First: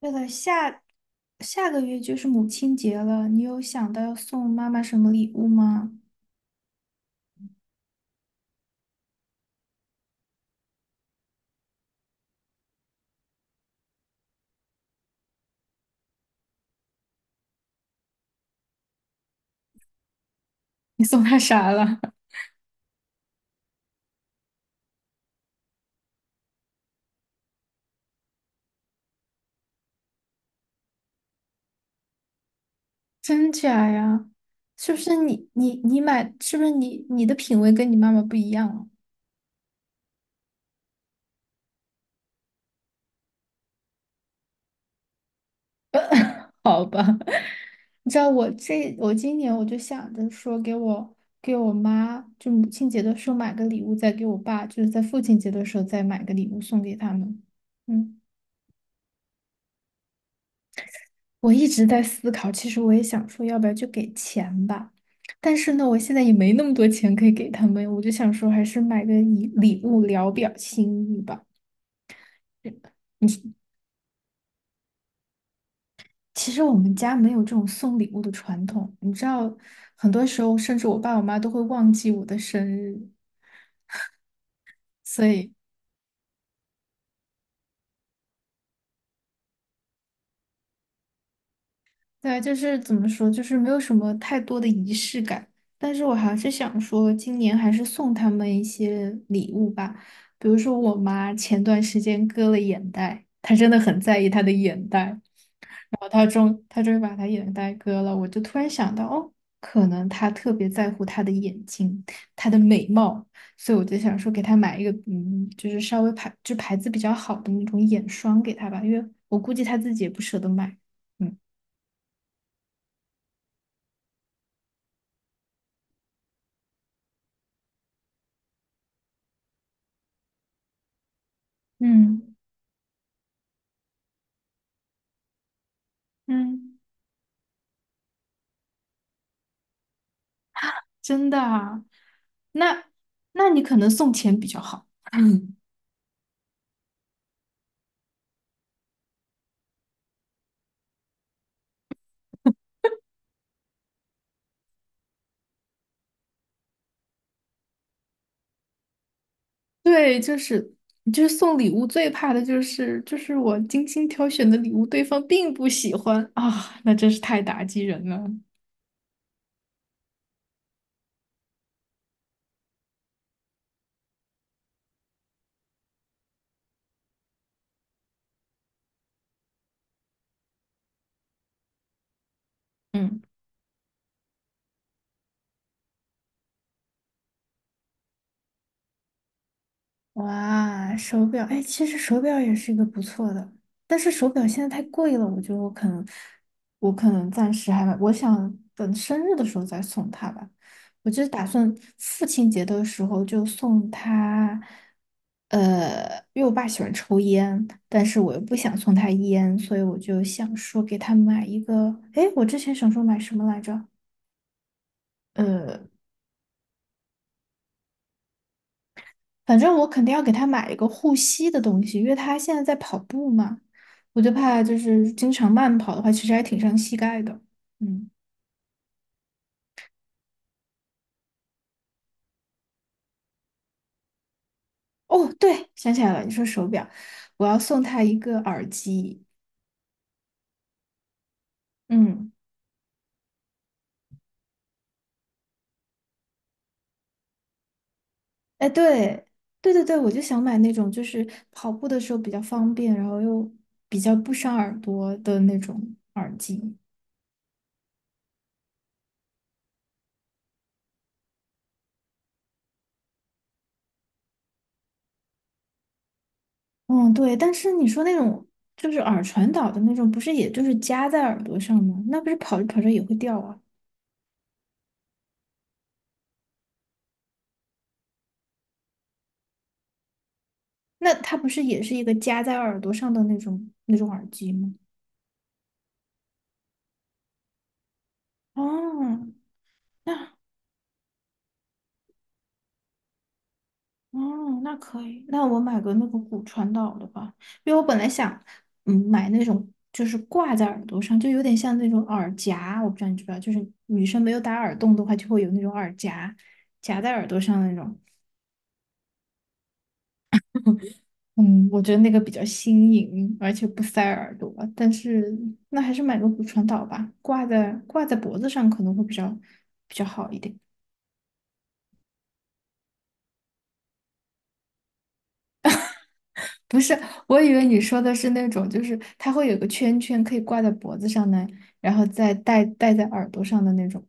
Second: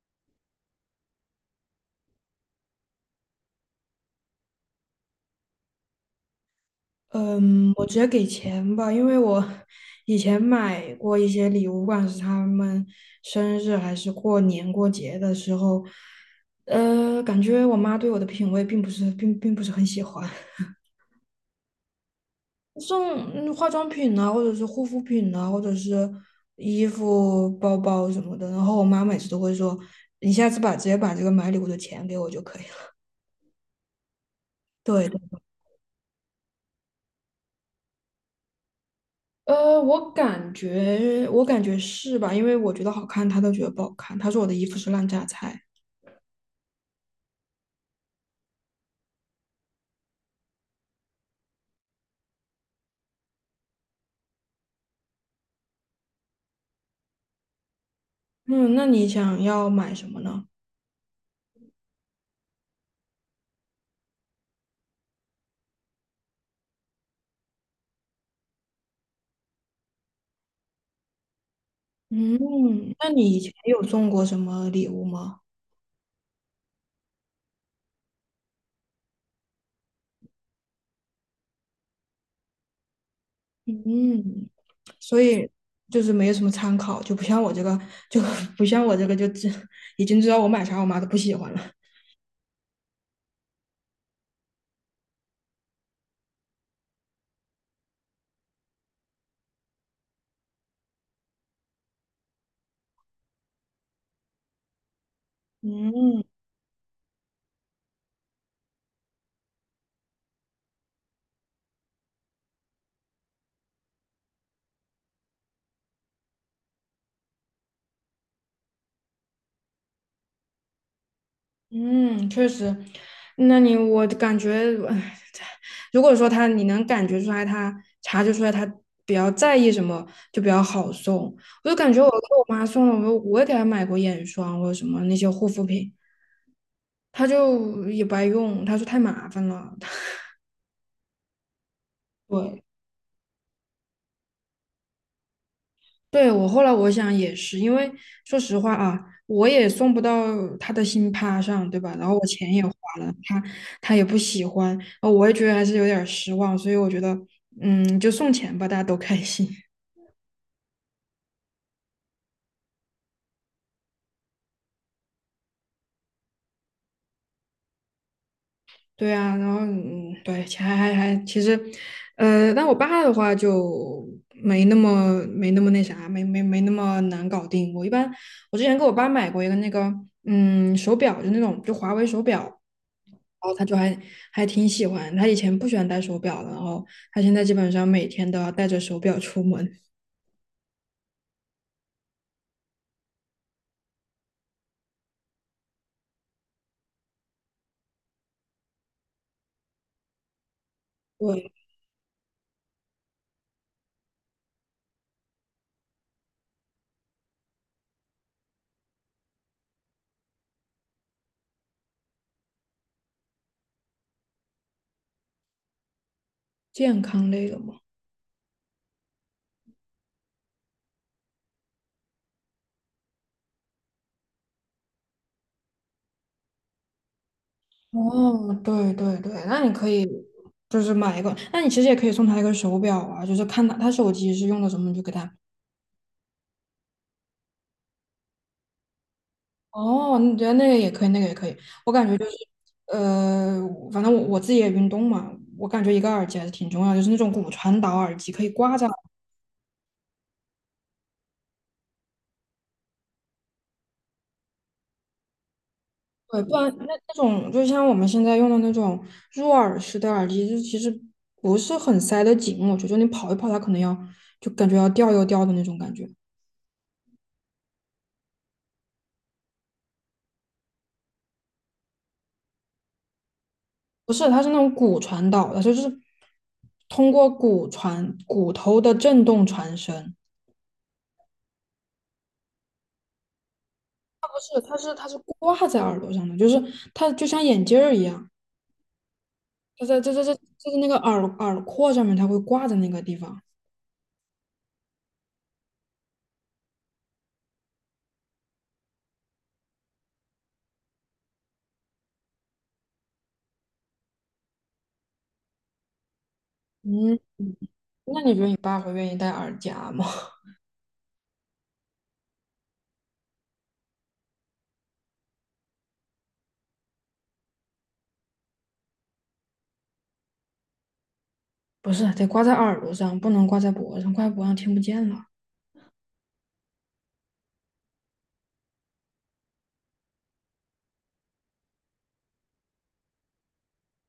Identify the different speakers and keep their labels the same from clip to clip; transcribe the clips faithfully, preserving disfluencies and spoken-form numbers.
Speaker 1: 对了下下个月就是母亲节了，你有想到要送妈妈什么礼物吗？
Speaker 2: 嗯，我直接给钱吧，因为我以前买过一些礼物，不管是他们生日还是过年过节的时候，呃，感觉我妈对我的品味并不是并并不是很喜欢，
Speaker 1: 你送她啥了？
Speaker 2: 送嗯化妆品啊，或者是护肤品啊，或者是衣服、包包什么的，然后我妈每次都会说，你下次把直接把这个买礼物的钱给我就可以了。
Speaker 1: 真假呀？是不
Speaker 2: 对。
Speaker 1: 是你你你买？是不是你你的品味跟你妈妈不一样啊？
Speaker 2: 呃，我感觉，我感觉是吧？因为我觉得好看，他都觉得不好看。他说我的衣服是烂榨菜。
Speaker 1: 好吧，你知道我这我今年我就想着说给我给我妈，就母亲节的时候买个礼物，再给我爸，就是在父亲节的时候再买个礼物送给他们。嗯。
Speaker 2: 嗯，那你想要买什么呢？
Speaker 1: 我一直在思考，其实我也想说，要不要就给钱吧？但是呢，我现在也没那么多钱可以给他们，我就想说，还是买个礼礼物聊表心意吧。嗯。
Speaker 2: 嗯，那你以前
Speaker 1: 你
Speaker 2: 有送过什么礼物吗？
Speaker 1: 其实我们家没有这种送礼物的传统，你知道，很多时候甚至我爸我妈都会忘记我的生日，
Speaker 2: 嗯，所
Speaker 1: 所
Speaker 2: 以
Speaker 1: 以。
Speaker 2: 就是没有什么参考，就不像我这个，就 不像我这个，就知已经知道我买啥，我妈都不喜欢了。
Speaker 1: 对，就是怎么说，就是没有什么太多的仪式感，但是我还是想说，今年还是送他们一些礼物吧，比如说我妈前段时间割了眼袋，她真的很在意她的眼袋，然后
Speaker 2: 嗯。
Speaker 1: 她终她终于把她眼袋割了，我就突然想到，哦，可能她特别在乎她的眼睛，她的美貌，所以我就想说给她买一个，嗯，就是稍微牌就牌子比较好的那种眼霜给她吧，因为我估计她自己也不舍得买，嗯。
Speaker 2: 嗯，确实，那你我感觉，唉如果说他你能感觉出来他，察觉出来他比较在意什么，就比较好送。我就感觉我给
Speaker 1: 嗯。
Speaker 2: 我妈送了，我我也给她买过眼霜或者什么那些护肤品，
Speaker 1: 嗯，
Speaker 2: 她就也不爱用，她说太麻烦了。
Speaker 1: 真的啊？
Speaker 2: 对。
Speaker 1: 那那你可能送钱比较好。
Speaker 2: 对，我后来我想也是，因为说实话啊，我也送不到他的心趴上，对吧？然后我钱也花了，他他也不喜欢，呃我也觉得还是有点儿失望，所以我觉得，嗯，就送钱吧，大家都开心。
Speaker 1: 对，就是就是送礼物最怕的就是就是我精心挑选的礼物，对方并不喜欢啊，那真是太打击人了。
Speaker 2: 对啊，然后嗯，对，钱还还还，其实，呃，但我爸的话就没那么没那么那啥，没没没那么难搞定。我一般我之前给我爸买过一个那个嗯手表，就那种就华为手表，
Speaker 1: 嗯。
Speaker 2: 然后他就还还挺喜欢。他以前不喜欢戴手表的，然后他现在基本上每天都要带着手表出门。
Speaker 1: 哇，手表，哎，其实手表也是一个不错的，但是手表现在太贵了，我觉得我可能，我可能暂时还，我想等生日的时候再送他吧。我就是打
Speaker 2: 对，
Speaker 1: 算父亲节的时候就送他，呃，因为我爸喜欢抽烟，但是我又不想送他烟，所以我就想说给他买一个，哎，我之前想说买什么来着？呃。
Speaker 2: 健康类的嘛。
Speaker 1: 反正我肯定要给他买一个护膝的东西，因为他现在在跑步嘛，我就怕就是经常慢跑的话，其实还挺伤膝盖的。嗯，
Speaker 2: 哦，对对对，那你可以就是买一个，那你其实也可以送他一个手表啊，就是看他他手机是用的什么，你就给
Speaker 1: 哦，
Speaker 2: 他。
Speaker 1: 对，想起来了，你说手表，我要送他一个耳机。
Speaker 2: 哦，你觉得那个也可以，那个也可以。我感觉就是，
Speaker 1: 嗯，
Speaker 2: 呃，反正我我自己也运动嘛，我感觉一个耳机还是挺重要，就是那种骨传导耳机可以
Speaker 1: 哎，
Speaker 2: 挂在。
Speaker 1: 对，对对对，我就想买那种就是跑步的时候比较方便，然后又比较不伤耳朵的那种耳
Speaker 2: 对，不然
Speaker 1: 机。
Speaker 2: 那那种就像我们现在用的那种入耳式的耳机，就其实不是很塞得紧，我觉得你跑一跑，它可能要就感觉要掉又掉的那种感觉。
Speaker 1: 嗯，对，但是你说那种就是耳传导的那种，不是也就是夹在耳朵上吗？那不是跑着跑着也会掉啊。
Speaker 2: 不是，它是那种骨传导的，就是通过骨传骨头的震动传声。
Speaker 1: 那它不是也是一个夹在耳朵上的那种那种耳机
Speaker 2: 是，
Speaker 1: 吗？
Speaker 2: 它是它是挂在耳朵上的，就是它就像眼镜儿一样，
Speaker 1: 哦，
Speaker 2: 它在这这
Speaker 1: 那
Speaker 2: 这就是那个耳耳廓上面，它会挂在那个地方。
Speaker 1: 哦，那可以，那我买个那个骨传导的吧，因为我本来想，嗯，买那种就是挂在耳朵上，就有点像那种耳夹，我不知道你知不知道，就是女生没有打耳洞的话，就会有那种耳夹夹在
Speaker 2: 嗯，
Speaker 1: 耳朵上那种。
Speaker 2: 那你觉得你爸会愿意戴耳夹吗？
Speaker 1: 嗯，我觉得那个比较新颖，而且不塞耳朵，但是那还是买个骨传导吧，挂在挂在脖子上可能会比较比较好一点。
Speaker 2: 不是，得挂在耳朵上，不能挂在脖子上，挂在脖子上听不见了。
Speaker 1: 不是，我以为你说的是那种，就是它会有个圈圈可以挂在脖子上的，然后再戴戴在耳朵上的那种。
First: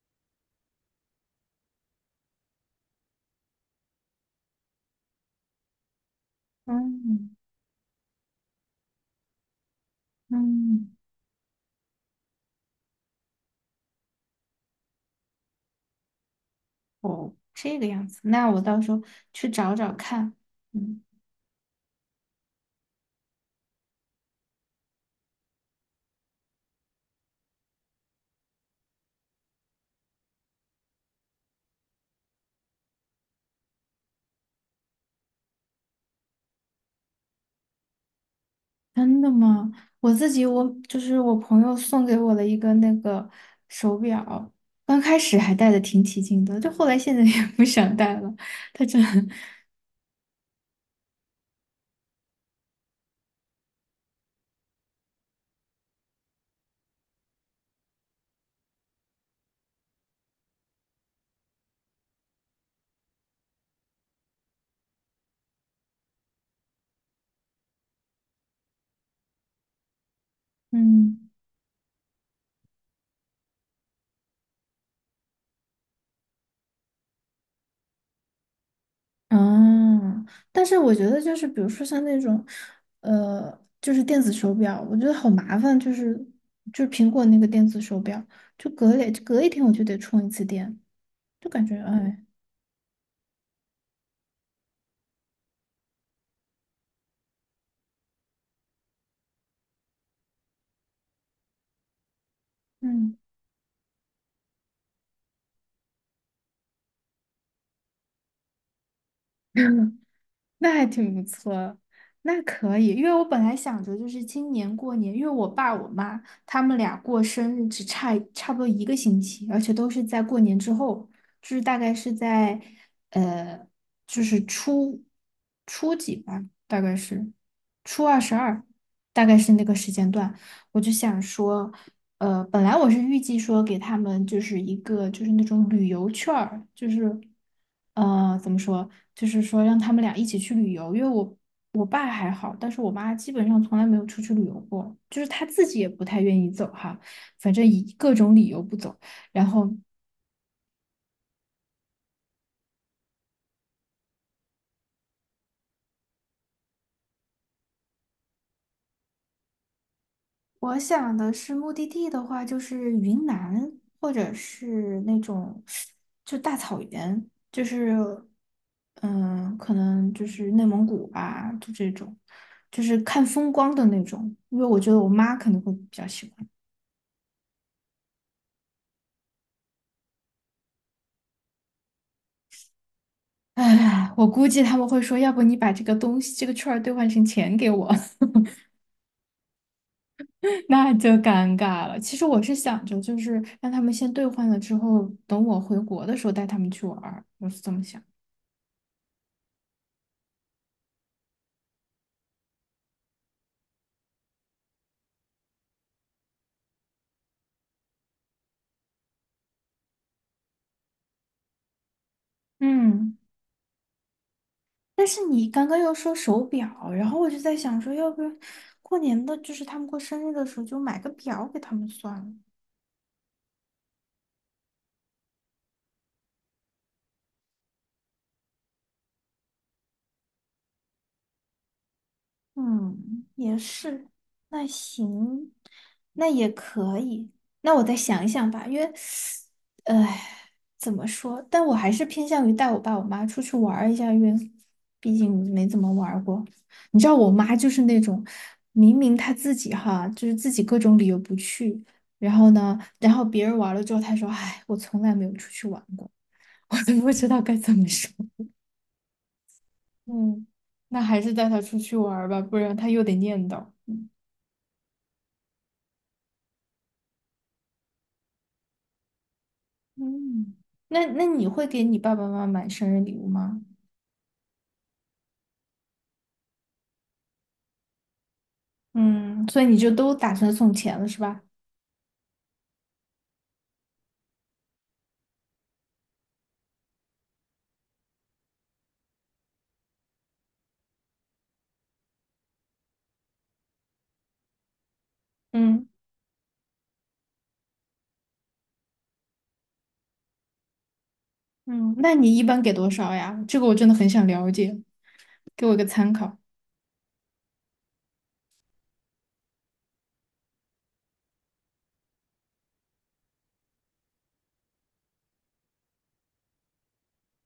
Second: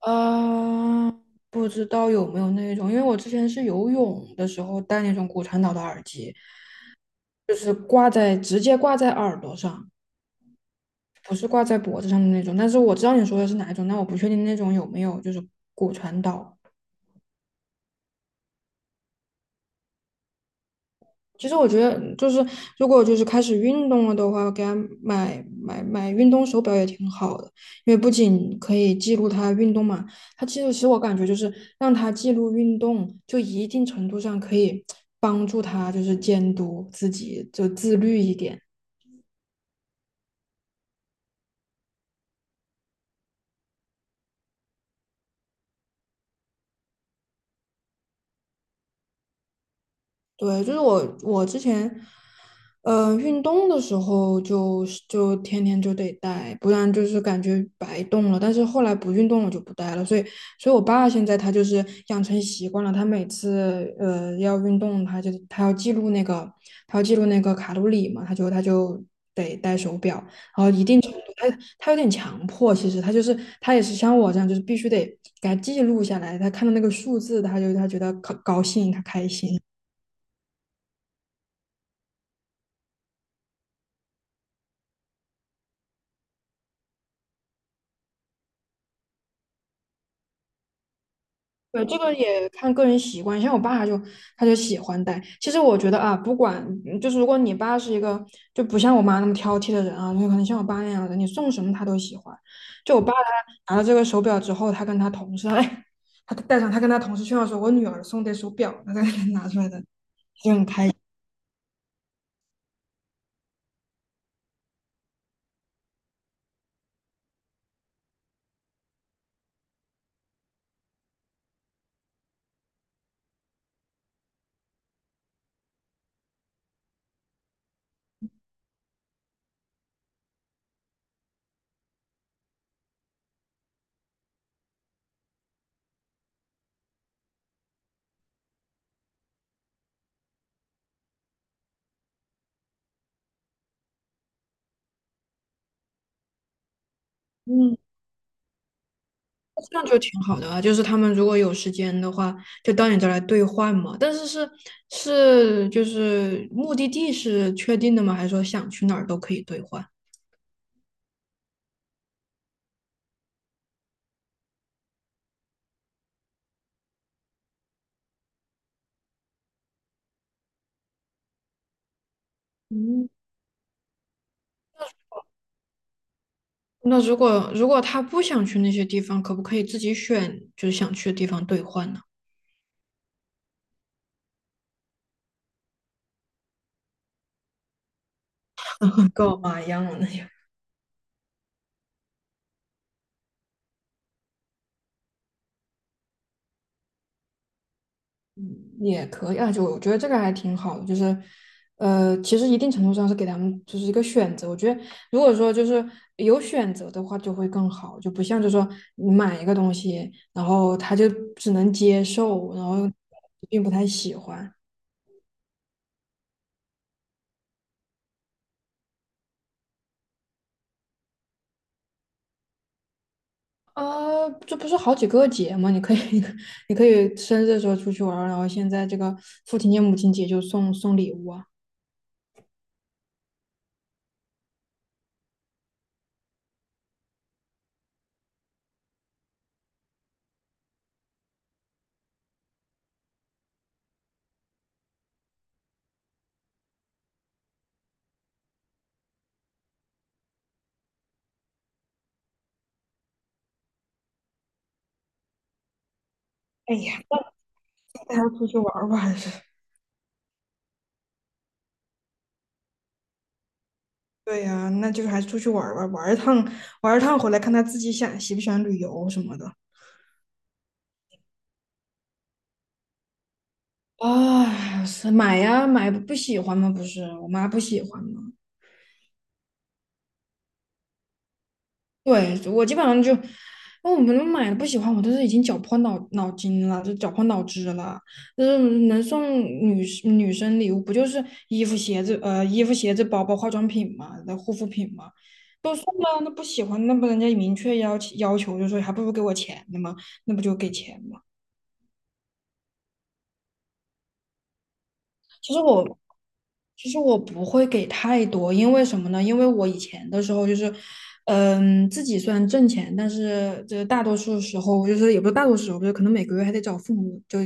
Speaker 2: 啊、不知道有没有那种，因为我之前是游泳的时候戴那种骨传导的耳机，
Speaker 1: 嗯。
Speaker 2: 就是挂在直接挂在耳朵上。
Speaker 1: 嗯，
Speaker 2: 不是挂在脖子上的那种，但是我知道你说的是哪一种，但我不确定那种有没有就是骨传导。
Speaker 1: 哦，这个样子，那我到时候去找找看。嗯。
Speaker 2: 其实我觉得就是如果就是开始运动了的话，给他买买买运动手表也挺好的，因为不仅可以记录他运动嘛，他其实其实我感觉就是让他记录运动，就一定程度上可以帮助他就是监督自己，就自律一点。
Speaker 1: 真的吗？我自己我就是我朋友送给我了一个那个手表，刚开始还戴的挺起劲的，就后来现在也不想戴了。它真的，
Speaker 2: 对，就是我我之前呃，运动的时候就是就天天就得戴，不然就是感觉白动了。但是后来不运动了就不戴了，所以，所以我爸现在他就是养成习惯了，他每次呃要运动，他就他要记录那个他要记录那个卡路里嘛，他就他就得戴手表，然后 一定程度
Speaker 1: 嗯。
Speaker 2: 他他有点强迫，其实他就是他也是像我这样，就是必须得给他记录下来，他看到那个数字，他就他觉得高高兴，他开心。
Speaker 1: 哦，但是我觉得就是，比如说像那种，呃，就是电子手表，我觉得好麻烦，就是就是苹果那个电子手表，就隔两隔一天我就得充一次电，就感觉
Speaker 2: 对，这个
Speaker 1: 哎，
Speaker 2: 也看个人习惯，像我爸他就他就喜欢戴。其实我觉得啊，不管嗯就是如果你爸是一个就不像我妈那么挑剔的人啊，就可能像我爸那样的，你送什么他都喜欢。就我爸
Speaker 1: 嗯。
Speaker 2: 他拿了这个手表之后，他跟他同事，哎，他戴上，他跟他同事炫耀说：“我女儿送的手表。”他才给拿出来的，
Speaker 1: 那还挺不错，那可以，因为我本来想着就是今年过年，因为我爸我妈他们俩过生日只差差不多一个星期，而且都是在过年之后，就是大概是在呃，就是初初几吧，大概是初二十二，大概是那个时间段。我就想说，呃，本来我是预计说给他们就是一个就是那种旅游券儿，就是，呃，怎么说，就是说让他们俩一起去旅游，因为我我爸还好，但是我妈基本上从来没有出去旅游过，就是她自己也不太愿意走哈，反正
Speaker 2: 嗯，
Speaker 1: 以各种理由不走。然后
Speaker 2: 这样就挺好的啊。就是他们如果有时间的话，就到你这儿来兑换嘛。但是是是就是目的地是确定的吗？还是说想去哪儿都可以兑换？
Speaker 1: 我想的是目的地的话，就是云南，或者是那种就大草原，就是嗯，可能就是内蒙古吧，就这种，就是
Speaker 2: 嗯，
Speaker 1: 看风光的那种。因为我觉得我妈可能会比较喜欢。
Speaker 2: 那如果如果他不想去那些地方，可不可以自己选就是想去的地方兑换呢？
Speaker 1: 唉，我估计他们会说，要不你把这个东西这个券儿兑换成钱给我，
Speaker 2: 够嘛一样的那些
Speaker 1: 那就尴尬了。其实我是想着，就是让他们先兑换了之后，等我回国的时候带他们去玩儿，我是这么想。
Speaker 2: 也可以啊，就我觉得这个还挺好的，就是呃，其实一定程度上是给他们就是一个选择。我觉得如果说就是有选择的话，就会更好，就不像就说你买一个东西，然后他就只能接受，然后
Speaker 1: 嗯。
Speaker 2: 并不太喜欢。
Speaker 1: 但是你刚刚又说手表，然后我就在想说，要不要过年的，就是他们过生日的时候就买个表给他们算了。
Speaker 2: 呃，这不是好几个节吗？你可以，你可以生日的时候出去玩儿，然后现在这个父亲节、母亲节就送送礼物啊。
Speaker 1: 嗯，也是，那行，那也可以。那我再想一想吧，因为，唉，怎么说？但我还是偏向于带我爸我妈出去玩儿一下，因为毕竟没怎么玩儿过。你知道，我妈就是那种，明明她自己哈，就是自己各种理由不去，然后呢，然后别人玩了之后，她说：“唉，我从来没有出去玩过，
Speaker 2: 哎
Speaker 1: 我都
Speaker 2: 呀，
Speaker 1: 不知道该怎么说。”
Speaker 2: 带他出去玩儿吧。
Speaker 1: 嗯，那还是带她出去玩儿吧，不然她又得念叨。嗯。
Speaker 2: 对呀，那就还是出去玩儿吧，玩儿一趟，玩儿一趟回来，看他自己想喜不喜欢旅游什么的。
Speaker 1: 嗯那那你会给你爸爸妈妈买生日礼物吗？
Speaker 2: 啊，是买呀，买不喜欢吗？不是，我妈不喜欢吗？
Speaker 1: 嗯，所以你就都打算送钱了是吧？
Speaker 2: 对，我基本上就，那我们买的不喜欢，我都是已经绞破脑脑筋了，就绞破脑汁了。就是能送女士女生礼物，不就是衣服、鞋子，呃，衣服、鞋子、包包、化妆品嘛，的护肤品嘛，都送
Speaker 1: 嗯。
Speaker 2: 了，那不喜欢，那不人家明确要求要求，就说还不如给我钱呢嘛，那不就给钱。
Speaker 1: 嗯，那你一般给多少呀？这个我真的很想了解，
Speaker 2: 其实
Speaker 1: 给我一个
Speaker 2: 我
Speaker 1: 参考。
Speaker 2: 其实我不会给太多，因为什么呢？因为我以前的时候就是，嗯，自己虽然挣钱，但是就是大多数时候就是也不是大多数时候，就是可能每个月还得找父母就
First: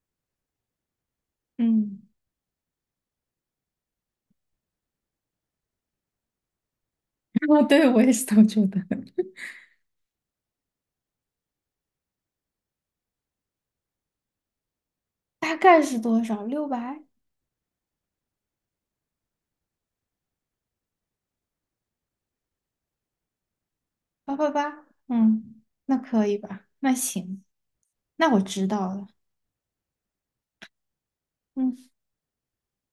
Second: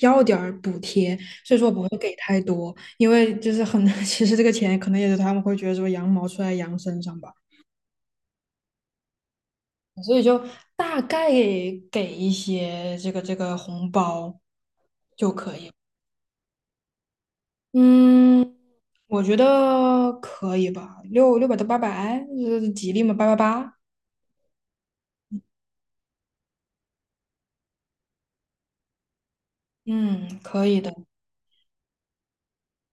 Speaker 2: 要点儿补贴，所以说我不会
Speaker 1: 嗯，
Speaker 2: 给太多，因为就是很 其实这个钱可能也是他们会觉得说羊毛出在羊身上吧，
Speaker 1: 哦，对，我也是这么觉得。
Speaker 2: 所以就大概给一些这个这个红包。
Speaker 1: 大概是多少？六百？
Speaker 2: 嗯，我觉得可以吧，六六百到八百，呃吉利嘛，八八八，
Speaker 1: 八八八？嗯，那可以吧？那行，那我知道了。
Speaker 2: 嗯，可以的。
Speaker 1: 嗯。